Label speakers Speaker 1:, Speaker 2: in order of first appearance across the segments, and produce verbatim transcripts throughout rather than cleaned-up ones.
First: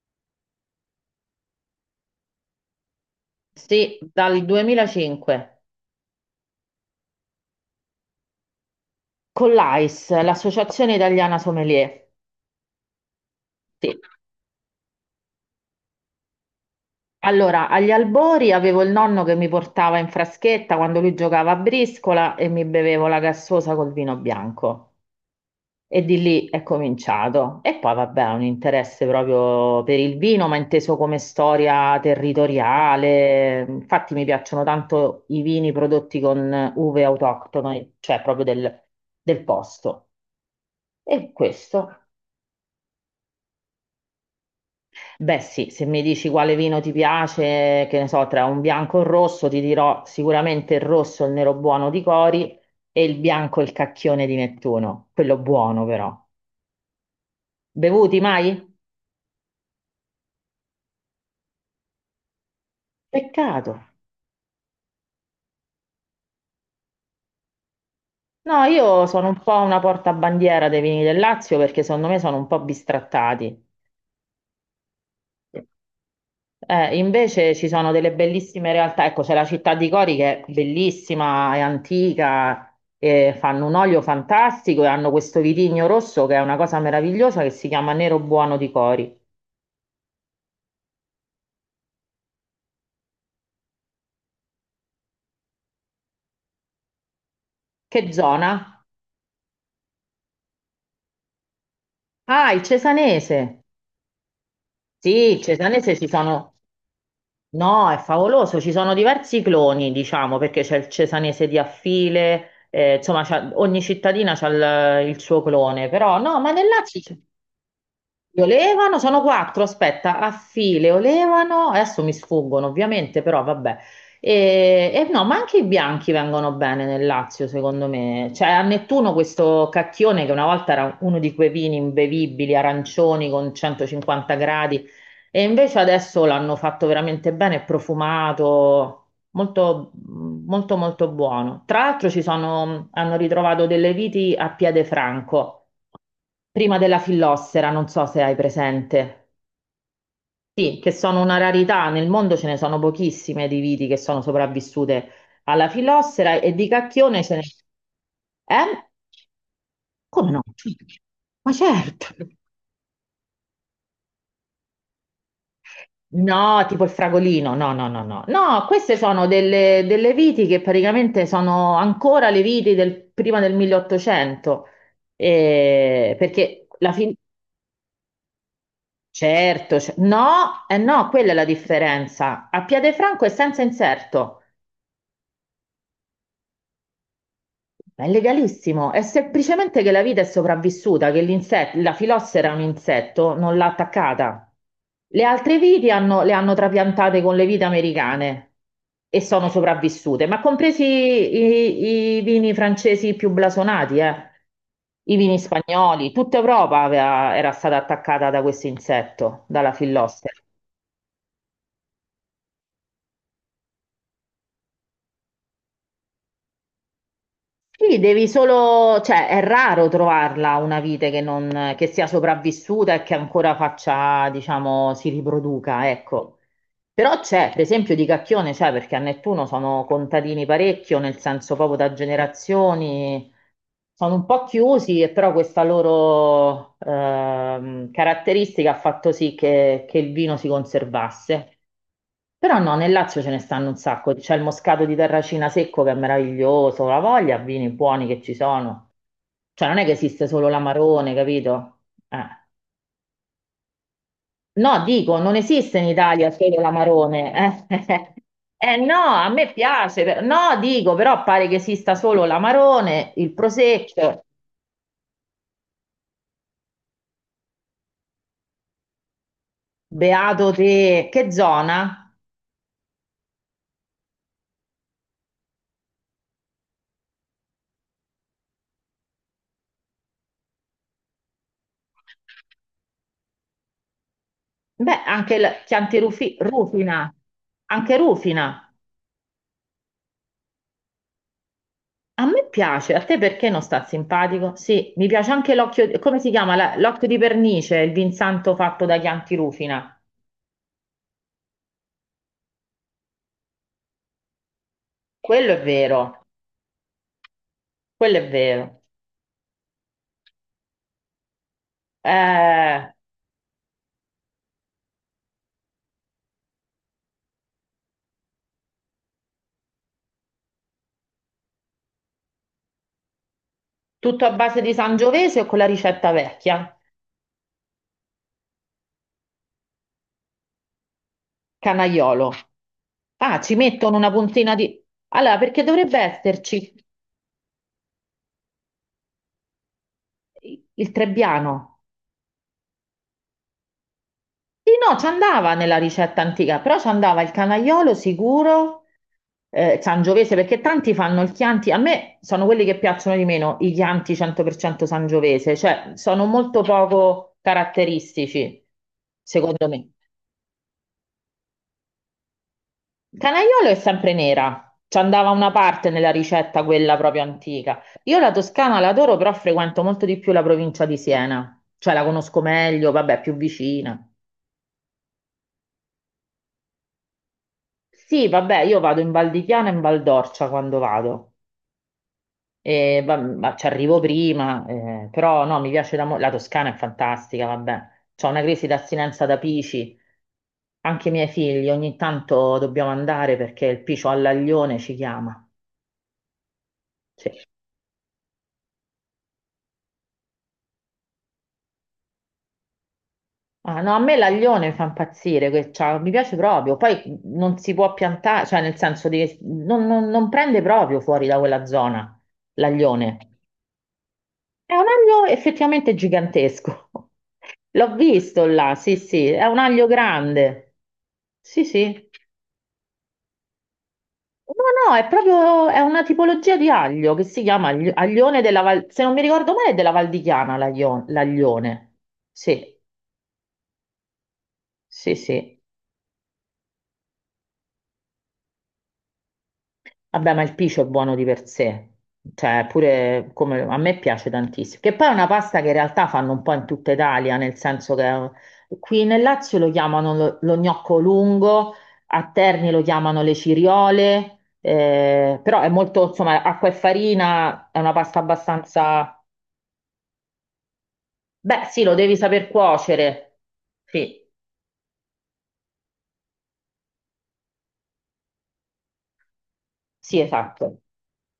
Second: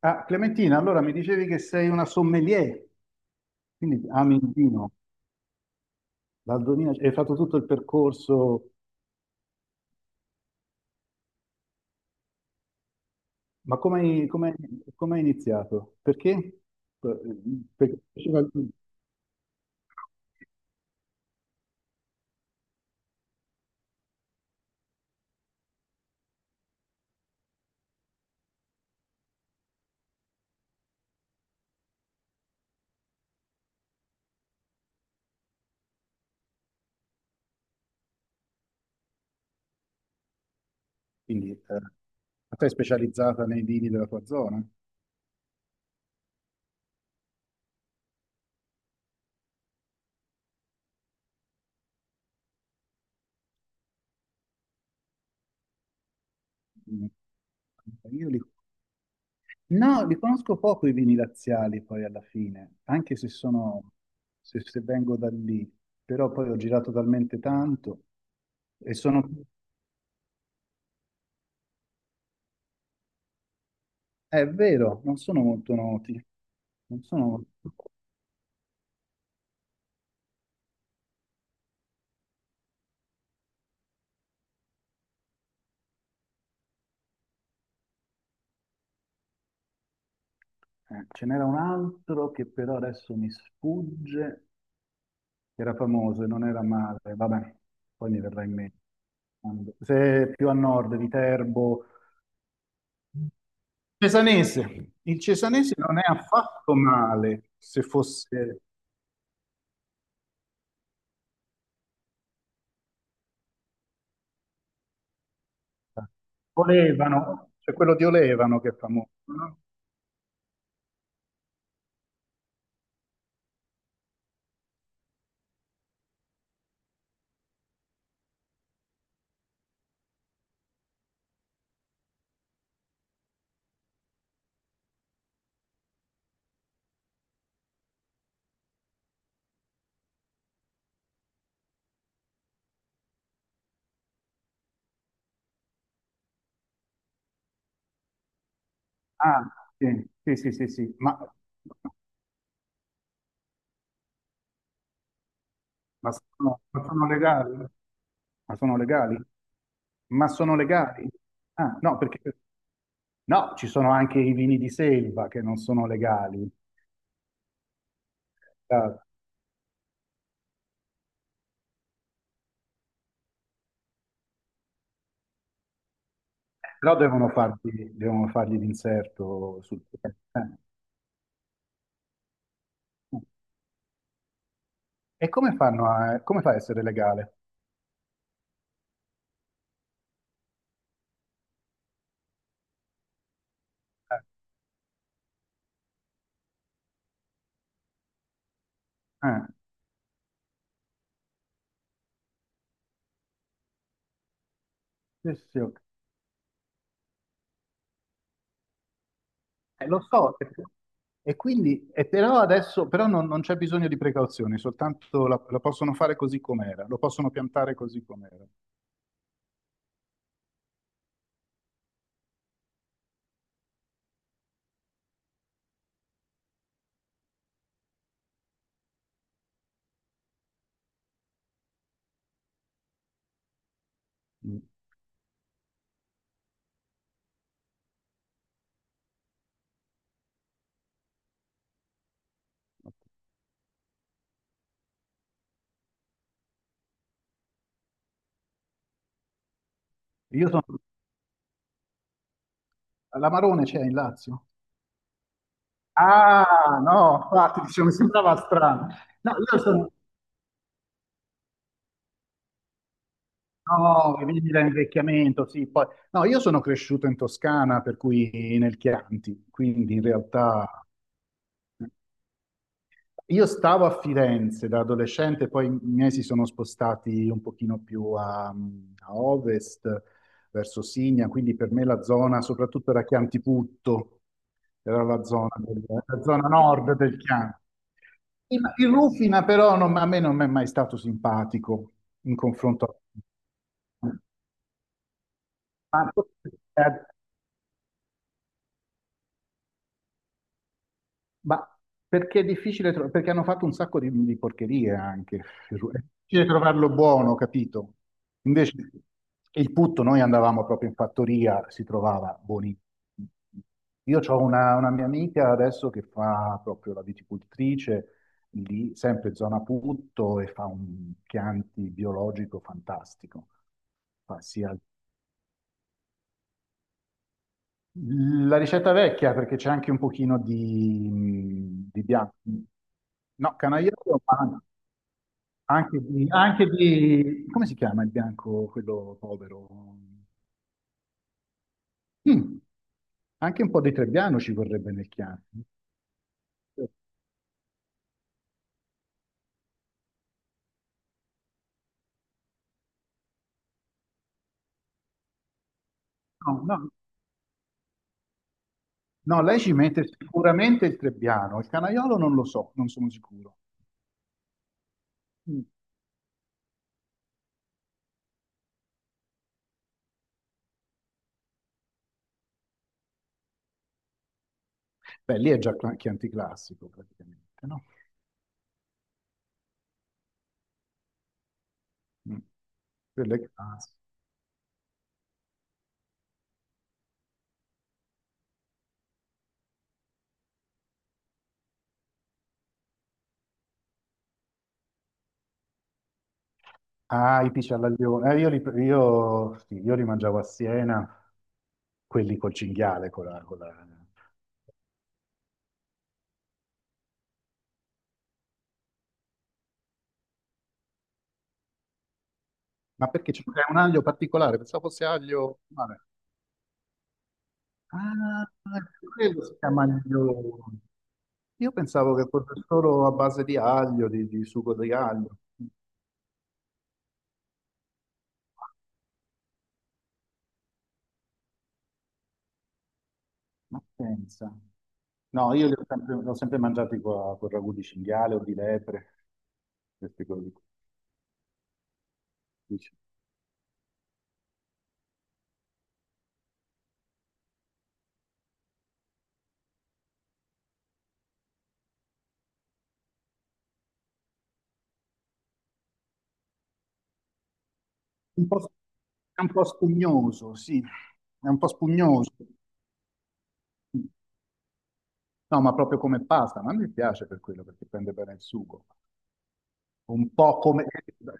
Speaker 1: Ah, Clementina, allora mi dicevi che sei una sommelier,
Speaker 2: Sì,
Speaker 1: quindi ami
Speaker 2: dal
Speaker 1: il vino,
Speaker 2: duemilacinque
Speaker 1: dal duemila, hai fatto tutto il percorso,
Speaker 2: con l'A I S, l'Associazione Italiana Sommelier.
Speaker 1: ma
Speaker 2: Sì.
Speaker 1: come hai, come hai- come hai iniziato? Perché? Per-
Speaker 2: Allora, agli
Speaker 1: Perché ti piaceva il
Speaker 2: albori
Speaker 1: vino,
Speaker 2: avevo il nonno che mi portava in fraschetta quando lui giocava a briscola e mi bevevo la gassosa col vino bianco. E di lì è cominciato. E poi, vabbè, un interesse proprio per il vino, ma inteso come storia territoriale. Infatti, mi piacciono tanto i vini prodotti con uve autoctone, cioè proprio del del posto. E
Speaker 1: quindi eh,
Speaker 2: questo.
Speaker 1: ma sei specializzata nei vini della tua zona?
Speaker 2: Beh, sì, se mi dici quale vino ti piace, che ne so, tra un bianco e un rosso, ti dirò sicuramente il rosso, il nero buono di Cori e il bianco, il cacchione di Nettuno, quello buono però.
Speaker 1: Mm.
Speaker 2: Bevuti
Speaker 1: Io li,
Speaker 2: mai?
Speaker 1: no, li conosco poco i vini laziali poi alla fine, anche se
Speaker 2: Peccato.
Speaker 1: sono, se, se vengo da lì, però poi ho girato talmente tanto
Speaker 2: No,
Speaker 1: e
Speaker 2: io sono
Speaker 1: sono...
Speaker 2: un po' una portabandiera dei vini del Lazio perché secondo me sono un po' bistrattati.
Speaker 1: È vero, non sono molto noti.
Speaker 2: Eh,
Speaker 1: Non sono
Speaker 2: invece ci
Speaker 1: molto-
Speaker 2: sono delle bellissime realtà, ecco c'è la città di Cori che è bellissima, è antica, e fanno un olio fantastico e hanno questo vitigno rosso che è una cosa meravigliosa che si chiama Nero Buono di Cori.
Speaker 1: eh, Ce n'era un altro che però adesso mi sfugge, che era famoso e non era male. Vabbè, poi
Speaker 2: Che
Speaker 1: mi verrà in mente.
Speaker 2: zona?
Speaker 1: Quando- Se è più a nord di Terbo,
Speaker 2: Ah, il Cesanese.
Speaker 1: Cesanese.
Speaker 2: Sì,
Speaker 1: Il
Speaker 2: il
Speaker 1: Cesanese
Speaker 2: Cesanese
Speaker 1: non è
Speaker 2: ci sono...
Speaker 1: affatto male, se
Speaker 2: No, è favoloso,
Speaker 1: fosse
Speaker 2: ci sono diversi cloni, diciamo, perché c'è il Cesanese di Affile, eh, insomma c'ha- ogni cittadina ha il, il suo clone, però no, ma nel Lazio...
Speaker 1: Olevano, c'è quello di
Speaker 2: Li
Speaker 1: Olevano che è
Speaker 2: olevano, sono
Speaker 1: famoso, no?
Speaker 2: quattro, aspetta, a file olevano, adesso mi sfuggono ovviamente, però vabbè. E, e no, ma anche i bianchi vengono bene nel Lazio, secondo me. Cioè, a Nettuno questo cacchione che una volta era uno di quei vini imbevibili, arancioni con centocinquanta gradi, e invece adesso l'hanno fatto veramente bene, è profumato, molto, molto, molto buono. Tra l'altro ci sono, hanno ritrovato delle viti a piede franco, prima della fillossera, non so se hai presente.
Speaker 1: Ah, sì, sì, sì, sì,
Speaker 2: Sì, che
Speaker 1: sì. Ma,
Speaker 2: sono una rarità, nel mondo ce ne sono pochissime di viti che sono sopravvissute alla
Speaker 1: ma
Speaker 2: fillossera e
Speaker 1: sono,
Speaker 2: di
Speaker 1: ma sono
Speaker 2: cacchione ce ne...
Speaker 1: legali? Ma
Speaker 2: Eh?
Speaker 1: sono legali? Ma
Speaker 2: Come no?
Speaker 1: sono legali?
Speaker 2: Ma
Speaker 1: Ah, no,
Speaker 2: certo!
Speaker 1: perché no, ci sono anche i vini di selva che non sono legali,
Speaker 2: No, tipo il fragolino, no, no, no, no. No, queste
Speaker 1: ah,
Speaker 2: sono delle, delle viti che praticamente sono ancora le viti del, prima del milleottocento. Eh, perché la
Speaker 1: però
Speaker 2: fin...
Speaker 1: devono fargli, devono fargli l'inserto
Speaker 2: Certo,
Speaker 1: sul...
Speaker 2: cer-
Speaker 1: eh. eh.
Speaker 2: no, eh no, quella è la differenza. A Piede franco è senza inserto.
Speaker 1: E come fanno a, come fa a essere legale?
Speaker 2: Ma è legalissimo, è semplicemente che la vita è sopravvissuta, che l'inset- la filossera è un insetto, non l'ha
Speaker 1: Eh,
Speaker 2: attaccata. Le altre viti hanno- le hanno trapiantate con le vite americane e
Speaker 1: eh,
Speaker 2: sono sopravvissute, ma compresi i, i vini francesi più blasonati, eh. I
Speaker 1: sì,
Speaker 2: vini
Speaker 1: sì, sì, ok.
Speaker 2: spagnoli, tutta Europa aveva- era stata attaccata da questo insetto, dalla
Speaker 1: Eh, lo
Speaker 2: filossera.
Speaker 1: so, e, e quindi, e però adesso però non, non c'è bisogno di precauzioni, soltanto la, la possono fare così com'era, lo possono piantare
Speaker 2: Sì,
Speaker 1: così
Speaker 2: devi
Speaker 1: com'era.
Speaker 2: solo, cioè è raro trovarla una vite che, non, che sia sopravvissuta e che ancora faccia, diciamo, si riproduca, ecco. Però c'è, per esempio, di Cacchione c'è, perché a Nettuno sono contadini parecchio, nel senso proprio da generazioni, sono un po'
Speaker 1: Mm.
Speaker 2: chiusi, e però questa loro ehm, caratteristica ha fatto sì che, che il vino si conservasse. Però no, nel Lazio ce ne stanno un sacco. C'è il moscato di Terracina secco che è meraviglioso, la voglia, vini buoni che ci sono. Cioè non è che esiste solo
Speaker 1: Io sono...
Speaker 2: l'amarone, capito? Eh.
Speaker 1: L'amarone c'è in Lazio?
Speaker 2: No, dico, non esiste in Italia solo
Speaker 1: Ah, no, infatti,
Speaker 2: l'amarone.
Speaker 1: dicevo, mi
Speaker 2: Eh,
Speaker 1: sembrava
Speaker 2: Eh,
Speaker 1: strano.
Speaker 2: no, a
Speaker 1: No,
Speaker 2: me
Speaker 1: io sono...
Speaker 2: piace. per- No, dico, però pare che esista solo l'amarone, il
Speaker 1: No,
Speaker 2: prosecco.
Speaker 1: che vivi da invecchiamento, sì. Poi... No, io sono cresciuto in Toscana, per cui nel Chianti, quindi in
Speaker 2: Beato
Speaker 1: realtà...
Speaker 2: te, che zona?
Speaker 1: Io stavo a Firenze da adolescente, poi i miei si sono spostati un pochino più a, a ovest, verso Signa, quindi per me la zona soprattutto era Chiantiputto,
Speaker 2: Beh,
Speaker 1: era la
Speaker 2: anche il
Speaker 1: zona, del-
Speaker 2: Chianti
Speaker 1: la
Speaker 2: Rufi-
Speaker 1: zona nord
Speaker 2: Rufina,
Speaker 1: del Chianti.
Speaker 2: anche
Speaker 1: Il
Speaker 2: Rufina.
Speaker 1: il Rufina però non- a me non è mai stato simpatico
Speaker 2: A
Speaker 1: in
Speaker 2: me piace,
Speaker 1: confronto
Speaker 2: a te perché non sta
Speaker 1: a...
Speaker 2: simpatico? Sì, mi piace anche l'occhio,
Speaker 1: Ma-
Speaker 2: come si chiama? La- L'occhio di pernice, il vinsanto fatto da Chianti Rufina.
Speaker 1: Ma perché è difficile trovare, perché hanno fatto un sacco di, di porcherie anche. Eh.
Speaker 2: Quello è
Speaker 1: È
Speaker 2: vero,
Speaker 1: difficile trovarlo buono, capito?
Speaker 2: quello è
Speaker 1: Invece
Speaker 2: vero.
Speaker 1: il putto, noi andavamo proprio in fattoria, si trovava buonissimo.
Speaker 2: Eh,
Speaker 1: Io ho una, una mia amica adesso che fa proprio la viticoltrice, lì, sempre zona putto, e fa un Chianti biologico fantastico.
Speaker 2: Tutto a
Speaker 1: Fa
Speaker 2: base di
Speaker 1: sia
Speaker 2: Sangiovese o con la ricetta vecchia?
Speaker 1: La ricetta vecchia, perché c'è anche un pochino di, di
Speaker 2: Canaiolo.
Speaker 1: bianco.
Speaker 2: Ah, ci
Speaker 1: No,
Speaker 2: mettono una
Speaker 1: canagliolo,
Speaker 2: puntina
Speaker 1: ma
Speaker 2: di... Allora, perché
Speaker 1: anche
Speaker 2: dovrebbe
Speaker 1: di, anche
Speaker 2: esserci
Speaker 1: di... Come si chiama il bianco, quello povero?
Speaker 2: il il Trebbiano?
Speaker 1: Mm, anche un po' di trebbiano ci
Speaker 2: Sì,
Speaker 1: vorrebbe
Speaker 2: no, ci
Speaker 1: nel
Speaker 2: andava
Speaker 1: chianto.
Speaker 2: nella ricetta antica, però ci andava il canaiolo sicuro, eh, sangiovese, perché tanti fanno il Chianti, a me sono quelli che piacciono di meno, i Chianti cento per cento sangiovese, cioè sono
Speaker 1: No,
Speaker 2: molto
Speaker 1: no,
Speaker 2: poco caratteristici,
Speaker 1: no, lei
Speaker 2: secondo
Speaker 1: ci
Speaker 2: me.
Speaker 1: mette sicuramente il trebbiano, il canaiolo non lo so, non sono
Speaker 2: Il
Speaker 1: sicuro.
Speaker 2: Canaiolo è sempre nera, ci andava una
Speaker 1: Mm.
Speaker 2: parte nella ricetta quella proprio antica. Io la Toscana l'adoro, però frequento molto di più la provincia di Siena, cioè la conosco meglio, vabbè, più vicina.
Speaker 1: Beh, lì è già cla- chianti classico praticamente, no?
Speaker 2: Sì, vabbè, io vado in Val di Chiana e in Val d'Orcia quando vado.
Speaker 1: Mm.
Speaker 2: E va-
Speaker 1: Quello è
Speaker 2: ma ci
Speaker 1: classico.
Speaker 2: arrivo prima, eh, però no, mi piace da mo- la Toscana è fantastica, vabbè, c'ho una crisi d'astinenza da Pici, anche i miei figli ogni tanto dobbiamo andare perché il Picio all'aglione ci chiama. Sì.
Speaker 1: Ah, i pisci alla Lione. Eh, io, li, io, sì, io li mangiavo a Siena. Quelli col cinghiale, con la, con
Speaker 2: Ah,
Speaker 1: la-
Speaker 2: no, a me l'aglione mi fa impazzire, que- cioè, mi piace proprio, poi non si può piantare, cioè nel senso di, non non- non prende proprio fuori da quella zona
Speaker 1: ma
Speaker 2: l'aglione.
Speaker 1: perché c'è pure un aglio particolare?
Speaker 2: È un
Speaker 1: Pensavo fosse
Speaker 2: aglio
Speaker 1: aglio...
Speaker 2: effettivamente
Speaker 1: Vabbè.
Speaker 2: gigantesco. L'ho
Speaker 1: Ah,
Speaker 2: visto là, sì, sì,
Speaker 1: quello
Speaker 2: è
Speaker 1: si
Speaker 2: un
Speaker 1: chiama
Speaker 2: aglio
Speaker 1: aglio...
Speaker 2: grande. Sì,
Speaker 1: Io
Speaker 2: sì.
Speaker 1: pensavo che fosse solo a base di aglio, di, di sugo
Speaker 2: No,
Speaker 1: di
Speaker 2: no, è
Speaker 1: aglio.
Speaker 2: proprio è una tipologia di aglio che si chiama agli- aglione della Val, se non mi ricordo male, è della Val di Chiana l'aglio- l'aglione. Sì,
Speaker 1: Ma pensa.
Speaker 2: sì,
Speaker 1: No,
Speaker 2: sì.
Speaker 1: io li ho sempre, li ho sempre mangiati con, con ragù di cinghiale o di lepre. Queste
Speaker 2: Vabbè, ma
Speaker 1: cose
Speaker 2: il
Speaker 1: qui.
Speaker 2: piscio è buono di per sé, cioè
Speaker 1: Dice.
Speaker 2: pure come a me piace tantissimo, che poi è una pasta che in realtà fanno un po' in tutta Italia, nel senso che eh, qui nel Lazio lo chiamano lo, lo gnocco lungo, a Terni lo chiamano le ciriole, eh, però è molto, insomma, acqua e farina, è una pasta
Speaker 1: Un po',
Speaker 2: abbastanza...
Speaker 1: è un po' spugnoso, sì. È un
Speaker 2: Beh,
Speaker 1: po'
Speaker 2: sì, lo devi
Speaker 1: spugnoso.
Speaker 2: saper cuocere. Sì,
Speaker 1: No, ma proprio come pasta, ma a me piace per quello, perché prende bene il sugo.
Speaker 2: sì,
Speaker 1: Un po'
Speaker 2: esatto.
Speaker 1: come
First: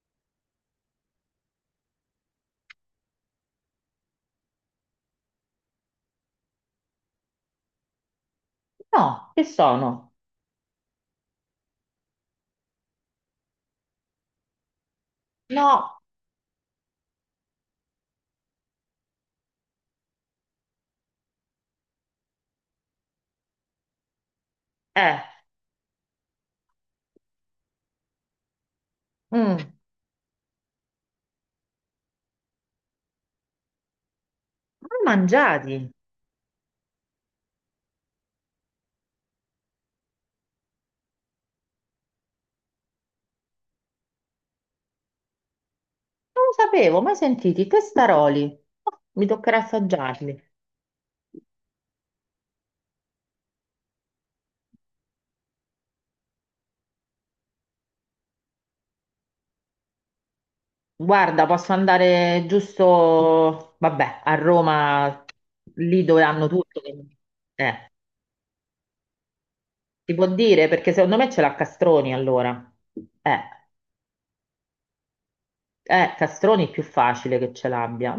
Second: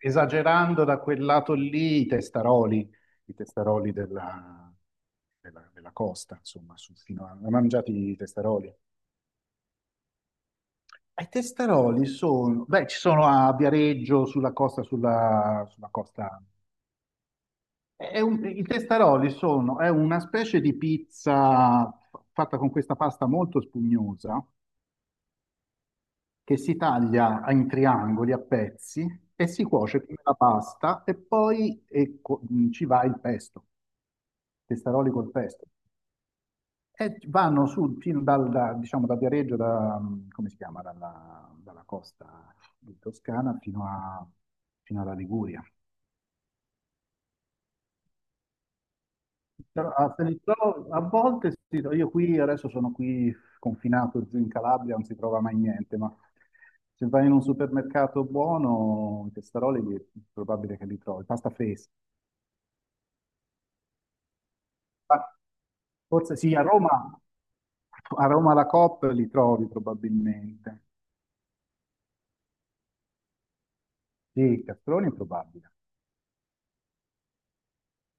Speaker 1: esagerando da quel lato lì, i testaroli, i testaroli della, della- della costa, insomma, su- fino a, mangiati i testaroli.
Speaker 2: No, che sono?
Speaker 1: E I testaroli sono, beh, ci sono a Viareggio, sulla costa, sulla, sulla
Speaker 2: No,
Speaker 1: costa. È un- I testaroli sono, è una specie di pizza fatta con questa pasta molto spugnosa
Speaker 2: eh,
Speaker 1: che si taglia in triangoli a pezzi e
Speaker 2: mm,
Speaker 1: si cuoce come la pasta e poi eh, co- mh, ci va il pesto,
Speaker 2: ma
Speaker 1: testaroli col pesto.
Speaker 2: mangiati.
Speaker 1: E vanno su, fino dal, da, diciamo, da Viareggio, da, mh, come si chiama, dalla, dalla costa di Toscana fino a- fino alla Liguria.
Speaker 2: Non lo sapevo, mai sentiti, testaroli. Oh, mi toccherà
Speaker 1: Però a
Speaker 2: assaggiarli.
Speaker 1: Felitto- a volte sì, io qui adesso sono qui confinato giù in Calabria, non si trova mai niente, ma se vai in un supermercato buono, i testaroli è probabile che li trovi,
Speaker 2: Guarda,
Speaker 1: pasta
Speaker 2: posso
Speaker 1: fresca.
Speaker 2: andare giusto, vabbè, a Roma,
Speaker 1: Ma
Speaker 2: lì dove
Speaker 1: Forse
Speaker 2: hanno
Speaker 1: sì, a
Speaker 2: tutto. quindi-
Speaker 1: Roma,
Speaker 2: Eh,
Speaker 1: a Roma la Coop li trovi
Speaker 2: si può dire,
Speaker 1: probabilmente.
Speaker 2: perché secondo me ce l'ha Castroni allora. Eh,
Speaker 1: Sì, i castroni è probabile,
Speaker 2: eh, Castroni è più facile che ce l'abbia.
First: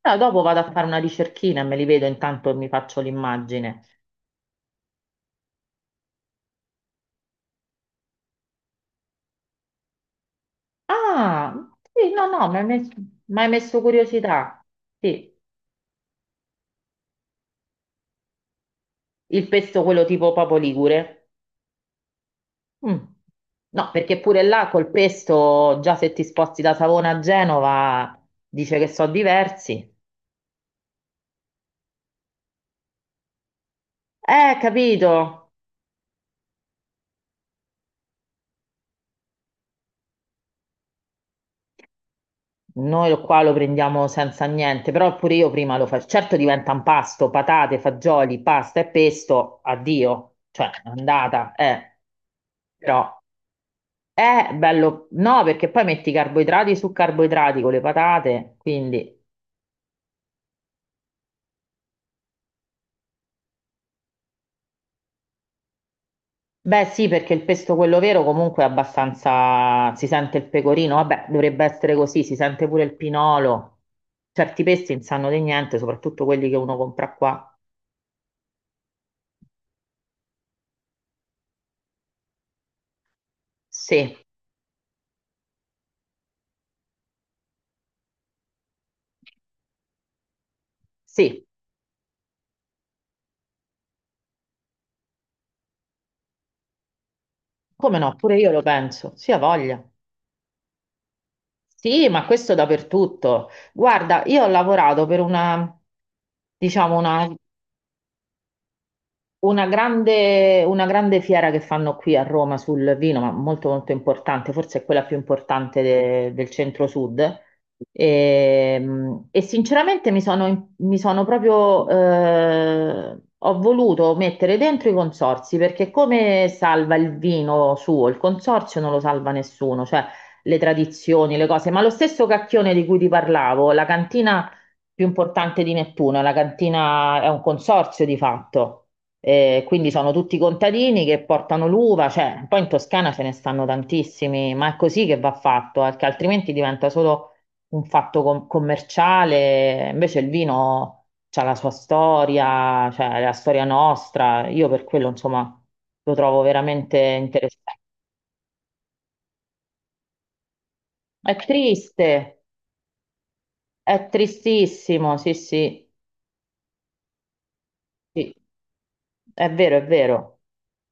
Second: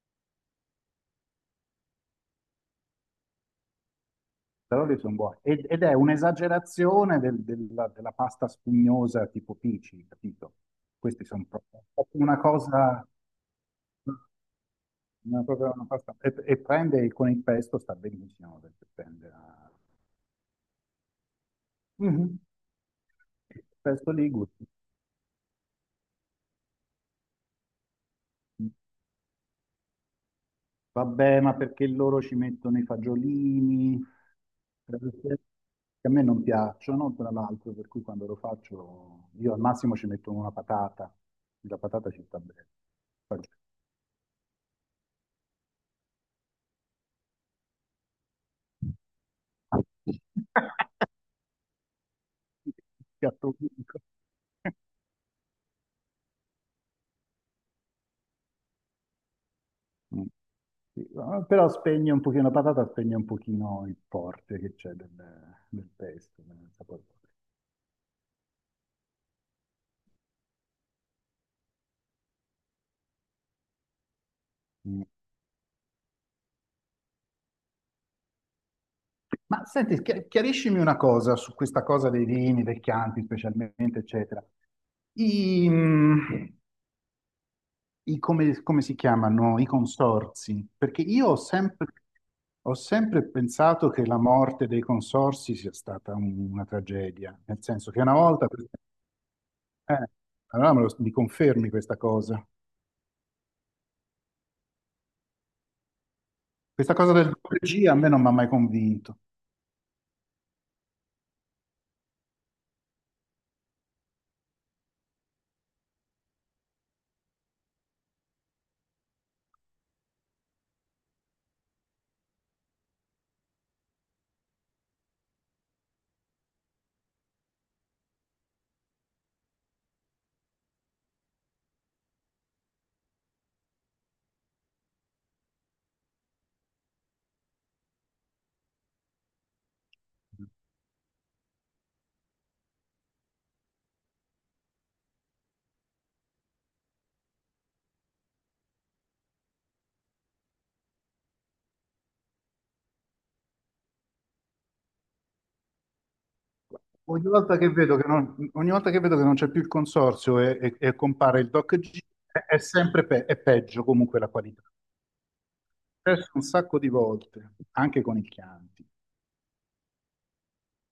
Speaker 2: Però dopo vado a fare una ricerchina e me li vedo, intanto mi faccio l'immagine.
Speaker 1: testaroli sono buoni. Ed, ed è un'esagerazione del- della, della pasta spugnosa tipo Pici, capito? Questi sono
Speaker 2: Ah,
Speaker 1: proprio
Speaker 2: sì,
Speaker 1: proprio
Speaker 2: no,
Speaker 1: una
Speaker 2: no, mi hai messo,
Speaker 1: cosa...
Speaker 2: mi hai messo curiosità. Sì,
Speaker 1: Una cosa, una pasta- E, e prende con il pesto, sta benissimo perché prende
Speaker 2: il
Speaker 1: la...
Speaker 2: pesto quello tipo Papo Ligure.
Speaker 1: Mhm.
Speaker 2: Mm.
Speaker 1: Il
Speaker 2: No,
Speaker 1: pesto
Speaker 2: perché pure
Speaker 1: ligure.
Speaker 2: là col pesto, già se ti sposti da Savona a Genova, dice che sono diversi.
Speaker 1: Vabbè, ma perché loro ci mettono i fagiolini,
Speaker 2: Eh, capito.
Speaker 1: che a me non piacciono, tra l'altro, per cui quando lo faccio io al massimo ci metto una patata, la patata ci sta bene.
Speaker 2: Noi lo- qua lo
Speaker 1: Fagiolini.
Speaker 2: prendiamo senza niente, però pure io prima lo faccio. Certo diventa un pasto, patate, fagioli, pasta e pesto, addio. Cioè, è andata, eh. Però
Speaker 1: Piatto unico.
Speaker 2: è bello. No, perché poi metti carboidrati su carboidrati con le patate, quindi...
Speaker 1: Sì, no, però spegne un pochino la patata, spegne un pochino il forte che c'è del, del pesto. Del
Speaker 2: Beh,
Speaker 1: sapore.
Speaker 2: sì, perché il pesto quello vero comunque è abbastanza si sente il pecorino, vabbè, dovrebbe essere così, si sente pure il pinolo. Certi pesti non
Speaker 1: Mm.
Speaker 2: sanno di niente, soprattutto quelli che uno compra qua.
Speaker 1: Ma senti, chi- chiariscimi una cosa su questa cosa dei vini, dei chianti specialmente,
Speaker 2: Sì,
Speaker 1: eccetera. I, mm, i- come, come si chiamano? I consorzi? Perché io ho
Speaker 2: sì,
Speaker 1: sempre, ho sempre pensato che la morte dei consorzi sia stata un- una tragedia, nel senso
Speaker 2: come
Speaker 1: che una
Speaker 2: no, pure
Speaker 1: volta...
Speaker 2: io lo
Speaker 1: per-
Speaker 2: penso, sì, ha voglia.
Speaker 1: eh, allora me lo- mi confermi questa
Speaker 2: Sì, ma
Speaker 1: cosa?
Speaker 2: questo dappertutto. Guarda, io ho lavorato per una,
Speaker 1: Questa
Speaker 2: diciamo,
Speaker 1: cosa
Speaker 2: una
Speaker 1: del due G a me non mi ha mai convinto.
Speaker 2: Una grande, una grande, fiera che fanno qui a Roma sul vino, ma molto molto importante, forse è quella più importante de- del centro-sud. E, mh, e sinceramente mi sono, mi sono proprio, eh, ho voluto mettere dentro i consorzi perché come salva il vino suo? Il consorzio non lo salva nessuno, cioè le tradizioni, le cose, ma lo stesso cacchione di cui ti parlavo, la cantina più importante di Nettuno, la cantina è un consorzio di fatto. Eh, quindi sono tutti contadini che portano l'uva, cioè, poi in Toscana ce ne stanno tantissimi, ma è così che va fatto, perché altrimenti diventa solo un fatto com- commerciale. Invece il vino c'ha la sua storia, cioè la storia nostra. Io per quello, insomma, lo trovo veramente
Speaker 1: Ogni volta che
Speaker 2: interessante.
Speaker 1: vedo che non, ogni volta che vedo che non c'è più il consorzio e, e- e
Speaker 2: È
Speaker 1: compare il doc G,
Speaker 2: triste,
Speaker 1: è, è sempre pe- è peggio
Speaker 2: è
Speaker 1: comunque la qualità.
Speaker 2: tristissimo, sì, sì,
Speaker 1: Adesso un sacco di volte, anche con i
Speaker 2: sì,
Speaker 1: Chianti.
Speaker 2: è vero, è vero.